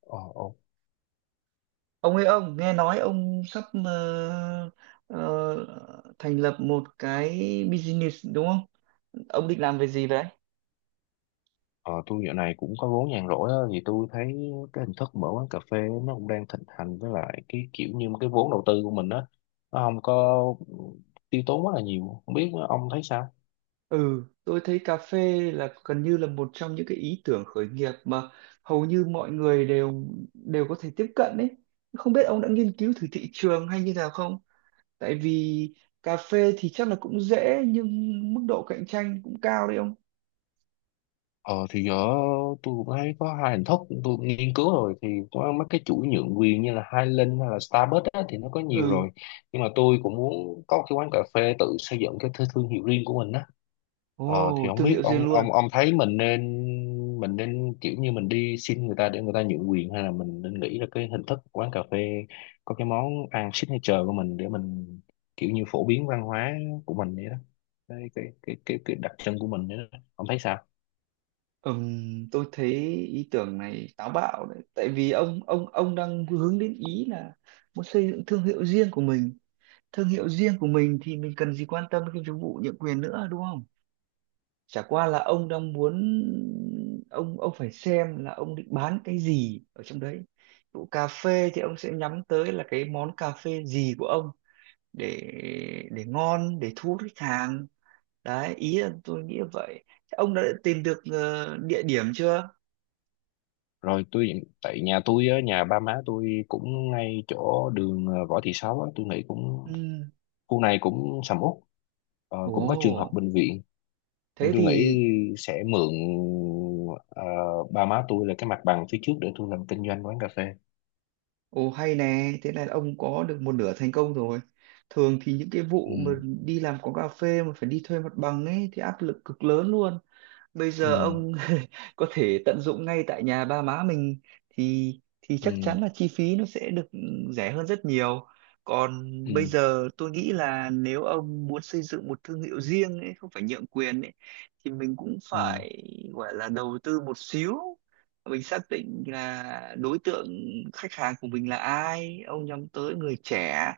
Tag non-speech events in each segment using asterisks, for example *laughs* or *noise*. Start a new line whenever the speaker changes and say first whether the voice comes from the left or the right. left: Ờ, ồ.
right: Ông ơi, ông nghe nói ông sắp ờ, thành lập một cái business, đúng không? Ông định làm về gì vậy?
left: Ờ, tôi dạo này cũng có vốn nhàn rỗi á, thì tôi thấy cái hình thức mở quán cà phê nó cũng đang thịnh hành, với lại cái kiểu như cái vốn đầu tư của mình á nó không có tiêu tốn quá là nhiều. Không biết ông thấy sao.
right: Ừ, tôi thấy cà phê là gần như là một trong những cái ý tưởng khởi nghiệp mà hầu như mọi người đều đều có thể tiếp cận đấy. Không biết ông đã nghiên cứu thử thị trường hay như nào không? Tại vì cà phê thì chắc là cũng dễ, nhưng mức độ cạnh tranh cũng cao đấy ông.
left: Ờ thì giờ tôi cũng thấy có hai hình thức. Tôi nghiên cứu rồi thì có mấy cái chuỗi nhượng quyền như là Highland hay là Starbucks á, thì nó có nhiều
right: Ừ.
left: rồi. Nhưng mà tôi cũng muốn có cái quán cà phê tự xây dựng cái thương hiệu riêng của mình á. Ờ thì
right: Ồ,
left: không
right: thương
left: biết
right: hiệu riêng
left: ông
right: luôn.
left: ông ông thấy mình nên, mình nên kiểu như mình đi xin người ta để người ta nhượng quyền, hay là mình nên nghĩ ra cái hình thức quán cà phê có cái món ăn signature của mình, để mình kiểu như phổ biến văn hóa của mình vậy đó, cái đặc trưng của mình vậy đó. Ông thấy sao?
right: Tôi thấy ý tưởng này táo bạo đấy, tại vì ông đang hướng đến ý là muốn xây dựng thương hiệu riêng của mình. Thương hiệu riêng của mình thì mình cần gì quan tâm đến cái chức vụ nhượng quyền nữa, đúng không? Chả qua là ông đang muốn, ông phải xem là ông định bán cái gì ở trong đấy. Vụ cà phê thì ông sẽ nhắm tới là cái món cà phê gì của ông, để để ngon, để thu hút khách hàng. Đấy, ý là tôi nghĩ là vậy. Thế ông đã tìm được địa điểm chưa?
left: Rồi, tôi tại nhà tôi á, nhà ba má tôi cũng ngay chỗ đường Võ Thị Sáu á, tôi nghĩ cũng
right: Ừ.
left: khu này cũng sầm uất. Ờ, cũng có trường học,
right: Ồ,
left: bệnh viện, nên
right: thế
left: tôi nghĩ
right: thì.
left: sẽ mượn ờ, ba má tôi là cái mặt bằng phía trước để tôi làm kinh doanh quán cà phê.
right: Ồ hay nè, thế là ông có được một nửa thành công rồi. Thường thì những cái
left: Ừ.
right: vụ mà đi làm quán cà phê mà phải đi thuê mặt bằng ấy thì áp lực cực lớn luôn. Bây giờ
left: Ừ.
right: ông *laughs* có thể tận dụng ngay tại nhà ba má mình, thì
left: Ừ.
right: chắc chắn là chi phí nó sẽ được rẻ hơn rất nhiều. Còn
left: Ừ.
right: bây giờ tôi nghĩ là nếu ông muốn xây dựng một thương hiệu riêng ấy, không phải nhượng quyền ấy, thì mình cũng
left: Ừ.
right: phải gọi là đầu tư một xíu. Mình xác định là đối tượng khách hàng của mình là ai, ông nhắm tới người trẻ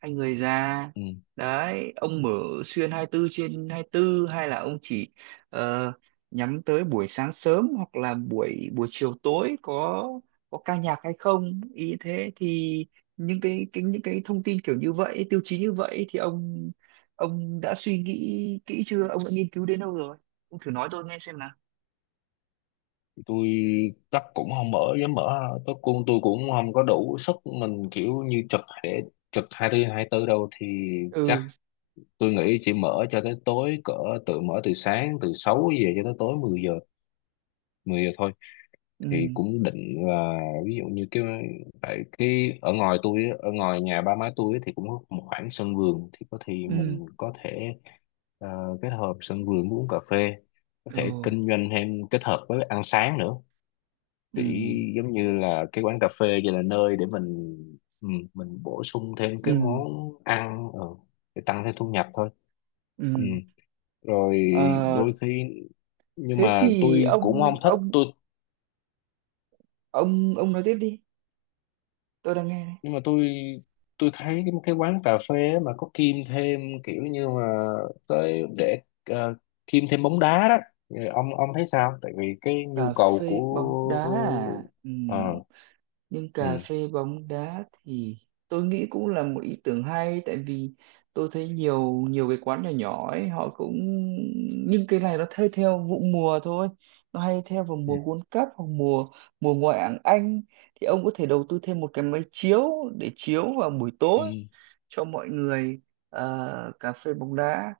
right: hay người già.
left: Ừ.
right: Đấy, ông mở xuyên 24 trên 24 hay là ông chỉ ờ, nhắm tới buổi sáng sớm hoặc là buổi buổi chiều tối, có ca nhạc hay không ý, thế thì những cái, những cái thông tin kiểu như vậy, tiêu chí như vậy thì ông đã suy nghĩ kỹ chưa, ông đã nghiên cứu đến đâu rồi, ông thử nói tôi nghe xem nào.
left: Tôi chắc cũng không dám mở, tôi cũng không có đủ sức mình kiểu như trực để trực 24/24 đâu. Thì chắc
right: Ừ.
left: tôi nghĩ chỉ mở cho tới tối cỡ, tự mở từ sáng, từ 6 giờ cho tới tối 10 giờ, 10 giờ thôi.
right: Ừ.
left: Thì cũng định là ví dụ như cái, tại cái ở ngoài tôi á, ở ngoài nhà ba má tôi á, thì cũng có một khoảng sân vườn, thì có thì
right: Ừ.
left: mình có thể kết hợp sân vườn với uống cà phê, có thể
right: Ừ.
left: kinh doanh thêm kết hợp với ăn sáng nữa.
right: Ừ.
left: Thì giống như là cái quán cà phê vậy là nơi để mình, ừ, mình bổ sung thêm
right: Ừ.
left: cái món ăn, để tăng thêm thu nhập thôi. Ừ.
right: Ừ.
left: Rồi,
right: Ờ,
left: đôi khi, nhưng
right: thế
left: mà
right: thì
left: tôi cũng không
right: ông
left: thích tôi,
right: nói tiếp đi, tôi đang nghe đây.
left: nhưng mà tôi thấy cái quán cà phê á mà có kim thêm kiểu như mà tới để, kim thêm bóng đá đó. Thì ông thấy sao, tại vì cái nhu
right: Cà
left: cầu
right: phê bóng đá à?
left: của,
right: Ừ.
left: ờ.
right: Nhưng
left: Ừ.
right: cà phê bóng đá thì tôi nghĩ cũng là một ý tưởng hay, tại vì tôi thấy nhiều nhiều cái quán nhỏ nhỏ ấy họ cũng. Nhưng cái này nó thay theo vụ mùa thôi, nó hay theo vào
left: Ừ.
right: mùa World Cup hoặc mùa mùa ngoại hạng Anh, thì ông có thể đầu tư thêm một cái máy chiếu để chiếu vào buổi tối
left: Ừ.
right: cho mọi người cà phê bóng đá.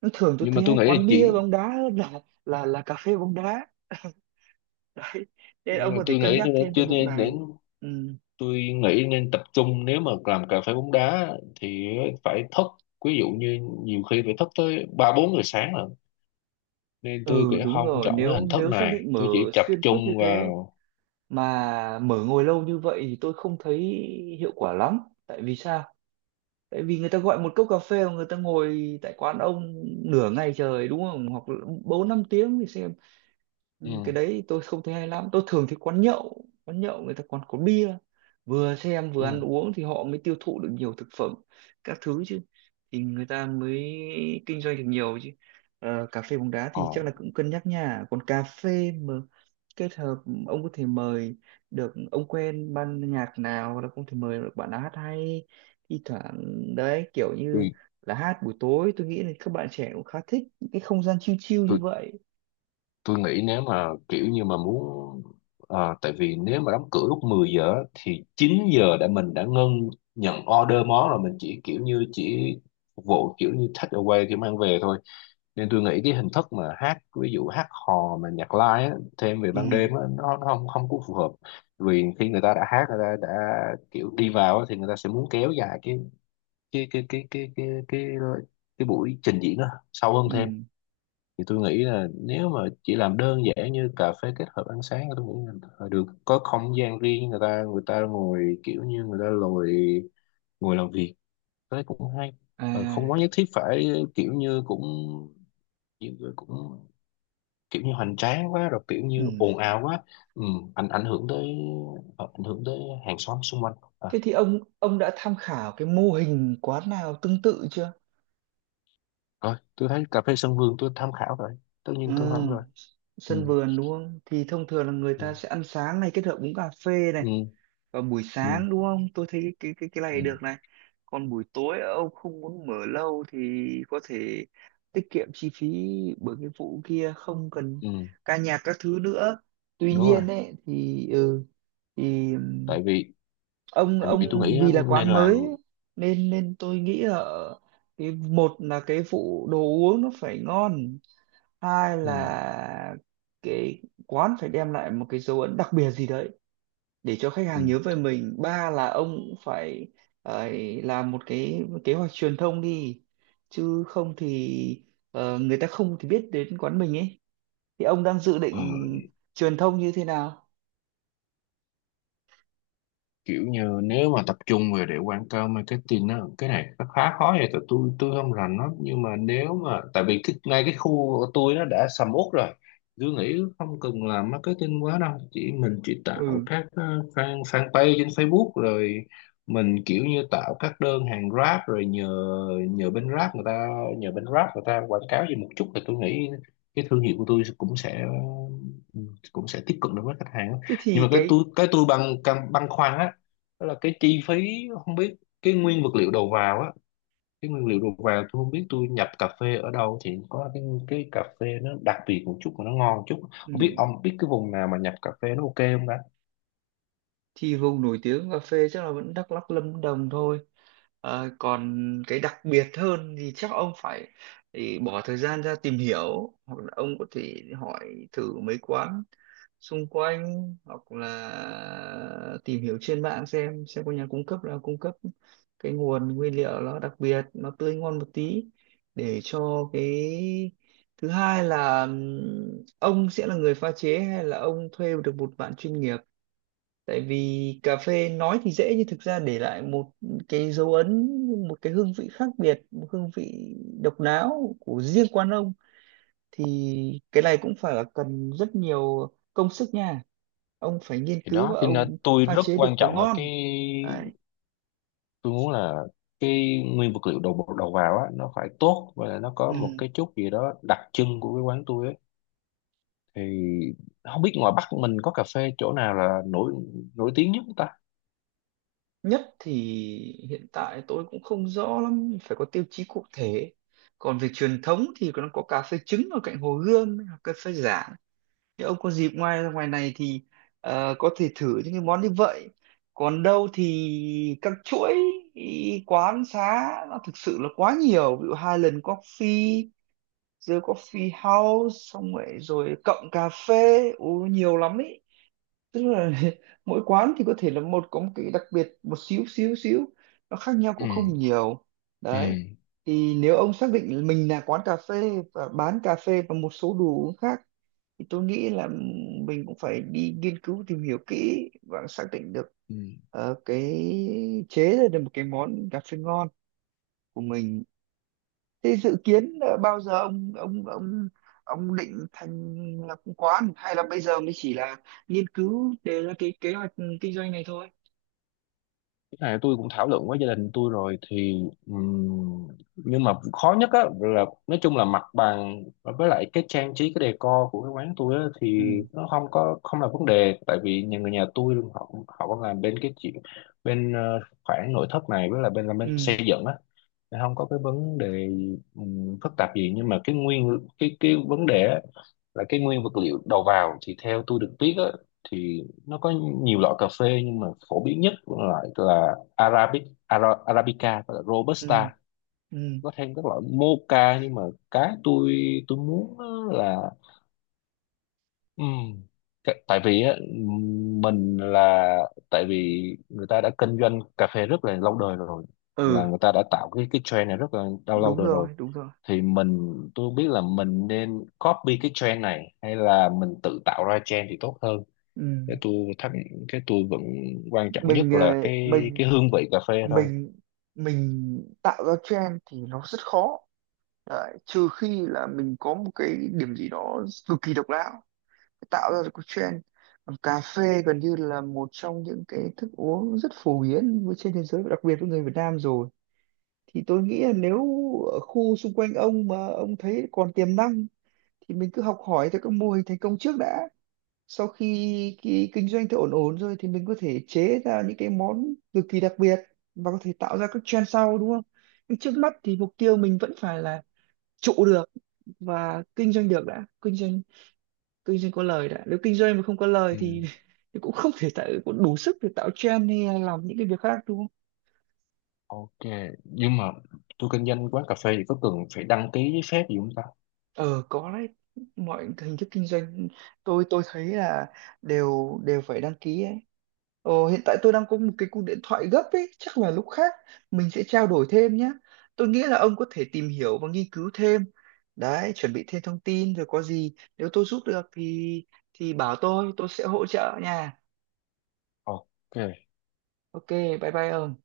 right: Nó thường, tôi
left: Nhưng mà
right: thấy
left: tôi
right: hay
left: nghĩ là
right: quán bia
left: chỉ,
right: bóng đá hơn là là cà phê bóng đá, *laughs* đấy, nên
left: nhưng
right: ông
left: mà
right: có thể
left: tôi
right: cân
left: nghĩ
right: nhắc
left: là
right: thêm cái
left: chưa
right: vụ
left: nên
right: này.
left: đến.
right: Ừ.
left: Tôi nghĩ nên tập trung, nếu mà làm cà phê bóng đá thì phải thức, ví dụ như nhiều khi phải thức tới 3-4 giờ sáng, rồi nên tôi nghĩ
right: Ừ đúng
left: không
right: rồi,
left: chọn cái
right: nếu
left: hình thức
right: nếu xác
left: này.
right: định
left: Tôi
right: mở
left: chỉ tập
right: xuyên
left: trung
right: suốt như thế,
left: vào.
right: mà mở ngồi lâu như vậy thì tôi không thấy hiệu quả lắm. Tại vì sao? Tại vì người ta gọi một cốc cà phê mà người ta ngồi tại quán ông nửa ngày trời, đúng không, hoặc là bốn năm tiếng thì xem. Ừ, cái
left: Ừ,
right: đấy tôi không thấy hay lắm. Tôi thường thấy quán nhậu, người ta còn có bia, vừa xem vừa ăn
left: ừ.
right: uống thì họ mới tiêu thụ được nhiều thực phẩm các thứ chứ, thì người ta mới kinh doanh được nhiều chứ. Ờ, cà phê bóng đá thì
left: Ờ,
right: chắc là cũng cân nhắc nha. Còn cà phê mà kết hợp, ông có thể mời được, ông quen ban nhạc nào hoặc là không thể mời được bạn nào hát hay thi thoảng đấy, kiểu như
left: tôi,
right: là hát buổi tối, tôi nghĩ là các bạn trẻ cũng khá thích những cái không gian chill chill như
left: tôi,
right: vậy.
left: tôi nghĩ nếu mà kiểu như mà muốn, à, tại vì nếu mà đóng cửa lúc 10 giờ á, thì 9 giờ đã mình đã ngưng nhận order món rồi, mình chỉ kiểu như chỉ phục vụ kiểu như take away, kiểu mang về thôi. Nên tôi nghĩ cái hình thức mà hát, ví dụ hát hò mà nhạc live á, thêm về
right: Ừ.
left: ban đêm á, nó không không có phù hợp. Vì khi người ta đã hát, người ta đã kiểu đi vào á, thì người ta sẽ muốn kéo dài cái, cái cái cái cái cái cái buổi trình diễn đó sâu hơn thêm.
right: Ừ.
left: Thì tôi nghĩ là nếu mà chỉ làm đơn giản như cà phê kết hợp ăn sáng, tôi nghĩ là phải được có không gian riêng, người ta ngồi kiểu như người ta ngồi, ngồi làm việc, thế cũng hay. Ờ, không
right: À,
left: quá nhất thiết phải kiểu như cũng, cũng kiểu như hoành tráng quá, rồi kiểu như
right: ừ.
left: ồn ào quá, ừ, ảnh ảnh hưởng tới, ảnh hưởng tới hàng xóm xung quanh, à.
right: Thế thì ông đã tham khảo cái mô hình quán nào tương tự chưa?
left: Rồi, tôi thấy cà phê sân vườn tôi tham khảo rồi, tất nhiên tôi không
right: Ừ,
left: rồi. Ừ.
right: sân vườn đúng không? Thì thông thường là người
left: Ừ.
right: ta sẽ ăn sáng này kết hợp uống cà phê này
left: Ừ.
right: vào buổi
left: Ừ.
right: sáng đúng không? Tôi thấy cái
left: Ừ.
right: này được này. Còn buổi tối ông không muốn mở lâu thì có thể tiết kiệm chi phí, bởi cái vụ kia không cần
left: Ừ.
right: ca nhạc các thứ nữa. Tuy
left: Đúng rồi.
right: nhiên ấy thì ừ, thì
left: Tại vì,
right: ông
left: tại vì tôi nghĩ á,
right: vì là
left: nên
right: quán
left: làm.
right: mới ấy, nên nên tôi nghĩ là cái, một là cái phụ đồ uống nó phải ngon, hai
left: Ừ.
right: là cái quán phải đem lại một cái dấu ấn đặc biệt gì đấy để cho khách
left: Ừ.
right: hàng nhớ về mình, ba là ông cũng phải ờ, làm một cái kế hoạch truyền thông đi, chứ không thì người ta không thì biết đến quán mình ấy. Thì ông đang dự định
left: Ừ.
right: truyền thông như thế nào?
left: Kiểu như nếu mà tập trung về để quảng cáo marketing á, cái này nó khá khó vậy, tại tôi không rành lắm. Nhưng mà nếu mà, tại vì cái, ngay cái khu của tôi nó đã sầm uất rồi, tôi nghĩ không cần làm marketing quá đâu, chỉ mình chỉ tạo
right: Ừ,
left: các fan fanpage trên Facebook, rồi mình kiểu như tạo các đơn hàng Grab, rồi nhờ nhờ bên Grab người ta, quảng cáo gì một chút, thì tôi nghĩ cái thương hiệu của tôi cũng sẽ, cũng sẽ tiếp cận được với khách hàng á.
right: thế
left: Nhưng
right: thì
left: mà cái
right: cái.
left: tôi cái tôi băn khoăn á, đó là cái chi phí, không biết cái nguyên vật liệu đầu vào á, cái nguyên liệu đầu vào tôi không biết tôi nhập cà phê ở đâu thì có cái cà phê nó đặc biệt một chút mà nó ngon một chút.
right: Ừ.
left: Không biết ông biết cái vùng nào mà nhập cà phê nó ok không ta?
right: Thì vùng nổi tiếng cà phê chắc là vẫn Đắk Lắk, Lâm Đồng thôi. Ờ, còn cái đặc biệt hơn thì chắc ông phải, thì bỏ thời gian ra tìm hiểu, hoặc là ông có thể hỏi thử mấy quán xung quanh, hoặc là tìm hiểu trên mạng xem có nhà cung cấp là cung cấp cái nguồn nguyên liệu nó đặc biệt, nó tươi ngon một tí, để cho cái, thứ hai là ông sẽ là người pha chế hay là ông thuê được một bạn chuyên nghiệp. Tại vì cà phê nói thì dễ nhưng thực ra để lại một cái dấu ấn, một cái hương vị khác biệt, một hương vị độc đáo của riêng quán ông, thì cái này cũng phải là cần rất nhiều công sức nha. Ông phải nghiên
left: Thì
right: cứu
left: đó
right: và
left: thì nên
right: ông
left: tôi
right: pha
left: rất
right: chế
left: quan
right: được món
left: trọng là cái,
right: ngon đấy.
left: tôi muốn là cái nguyên vật liệu đầu đầu vào á nó phải tốt, và là nó có một
right: Ừ.
left: cái chút gì đó đặc trưng của cái quán tôi ấy. Thì không biết ngoài Bắc mình có cà phê chỗ nào là nổi nổi tiếng nhất không ta?
right: Nhất thì hiện tại tôi cũng không rõ lắm, phải có tiêu chí cụ thể. Còn về truyền thống thì nó có cà phê trứng ở cạnh Hồ Gươm, cà phê giả. Nếu ông có dịp ngoài ngoài này thì có thể thử những cái món như vậy. Còn đâu thì các chuỗi ý, quán xá nó thực sự là quá nhiều. Ví dụ Highland Coffee, The Coffee House, xong rồi rồi Cộng Cà Phê, Ú, nhiều lắm ý, tức là *laughs* mỗi quán thì có thể là một có một cái đặc biệt một xíu xíu xíu, nó khác nhau
left: Ừ.
right: cũng không nhiều, đấy.
left: Ừ.
right: Thì nếu ông xác định mình là quán cà phê và bán cà phê và một số đồ uống khác, thì tôi nghĩ là mình cũng phải đi nghiên cứu tìm hiểu kỹ và xác định được
left: Ừ.
right: cái, chế ra được một cái món cà phê ngon của mình. Thế dự kiến bao giờ ông định thành lập quán, hay là bây giờ mới chỉ là nghiên cứu đề ra cái kế hoạch kinh doanh này thôi?
left: Cái này tôi cũng thảo luận với gia đình tôi rồi thì nhưng mà khó nhất á là nói chung là mặt bằng, với lại cái trang trí, cái decor của cái quán tôi á, thì
right: Ừ.
left: nó không có không là vấn đề, tại vì nhà người nhà tôi họ họ còn làm bên cái chuyện bên khoản nội thất này, với là bên làm bên
right: Ừ.
left: xây dựng á, không có cái vấn đề phức tạp gì. Nhưng mà cái nguyên cái vấn đề á, là cái nguyên vật liệu đầu vào, thì theo tôi được biết á, thì nó có nhiều loại cà phê, nhưng mà phổ biến nhất là loại là Arabic, Arabica và là
right: Ừ.
left: Robusta.
right: Ừ.
left: Có thêm các loại Mocha. Nhưng mà cái tôi muốn á là, ừm, cái- tại vì á, mình là, tại vì người ta đã kinh doanh cà phê rất là lâu đời rồi, là
right: Ừ
left: người ta đã tạo cái trend này rất là lâu lâu
right: đúng
left: đời rồi.
right: rồi, đúng rồi.
left: Thì mình tôi không biết là mình nên copy cái trend này, hay là mình tự tạo ra trend thì tốt hơn.
right: Ừ.
left: cái tôi thắc cái tôi vẫn quan trọng nhất
right: Mình
left: là
right: mình
left: cái hương vị cà phê thôi.
right: mình tạo ra trend thì nó rất khó. Đấy, trừ khi là mình có một cái điểm gì đó cực kỳ độc đáo tạo ra được cái trend. Còn cà phê gần như là một trong những cái thức uống rất phổ biến với- trên thế giới và đặc biệt với người Việt Nam rồi, thì tôi nghĩ là nếu ở khu xung quanh ông mà ông thấy còn tiềm năng, thì mình cứ học hỏi theo các mô hình thành công trước đã. Sau khi cái kinh doanh thì ổn ổn rồi thì mình có thể chế ra những cái món cực kỳ đặc biệt và có thể tạo ra các trend sau, đúng không? Nhưng trước mắt thì mục tiêu mình vẫn phải là trụ được và kinh doanh được đã, kinh doanh có lời đã. Nếu kinh doanh mà không có lời
left: Ừ,
right: thì, *laughs* thì cũng không thể tạo, cũng đủ sức để tạo trend hay là làm những cái việc khác, đúng không?
left: ok. Nhưng mà tôi kinh doanh quán cà phê thì có cần phải đăng ký giấy phép gì không ta?
right: Ờ có đấy, mọi hình thức kinh doanh tôi thấy là đều đều phải đăng ký ấy. Ờ, hiện tại tôi đang có một cái cuộc điện thoại gấp ấy, chắc là lúc khác mình sẽ trao đổi thêm nhé. Tôi nghĩ là ông có thể tìm hiểu và nghiên cứu thêm đấy, chuẩn bị thêm thông tin, rồi có gì nếu tôi giúp được thì bảo tôi, sẽ hỗ trợ nha.
left: Ok.
right: Ok. Bye bye ông.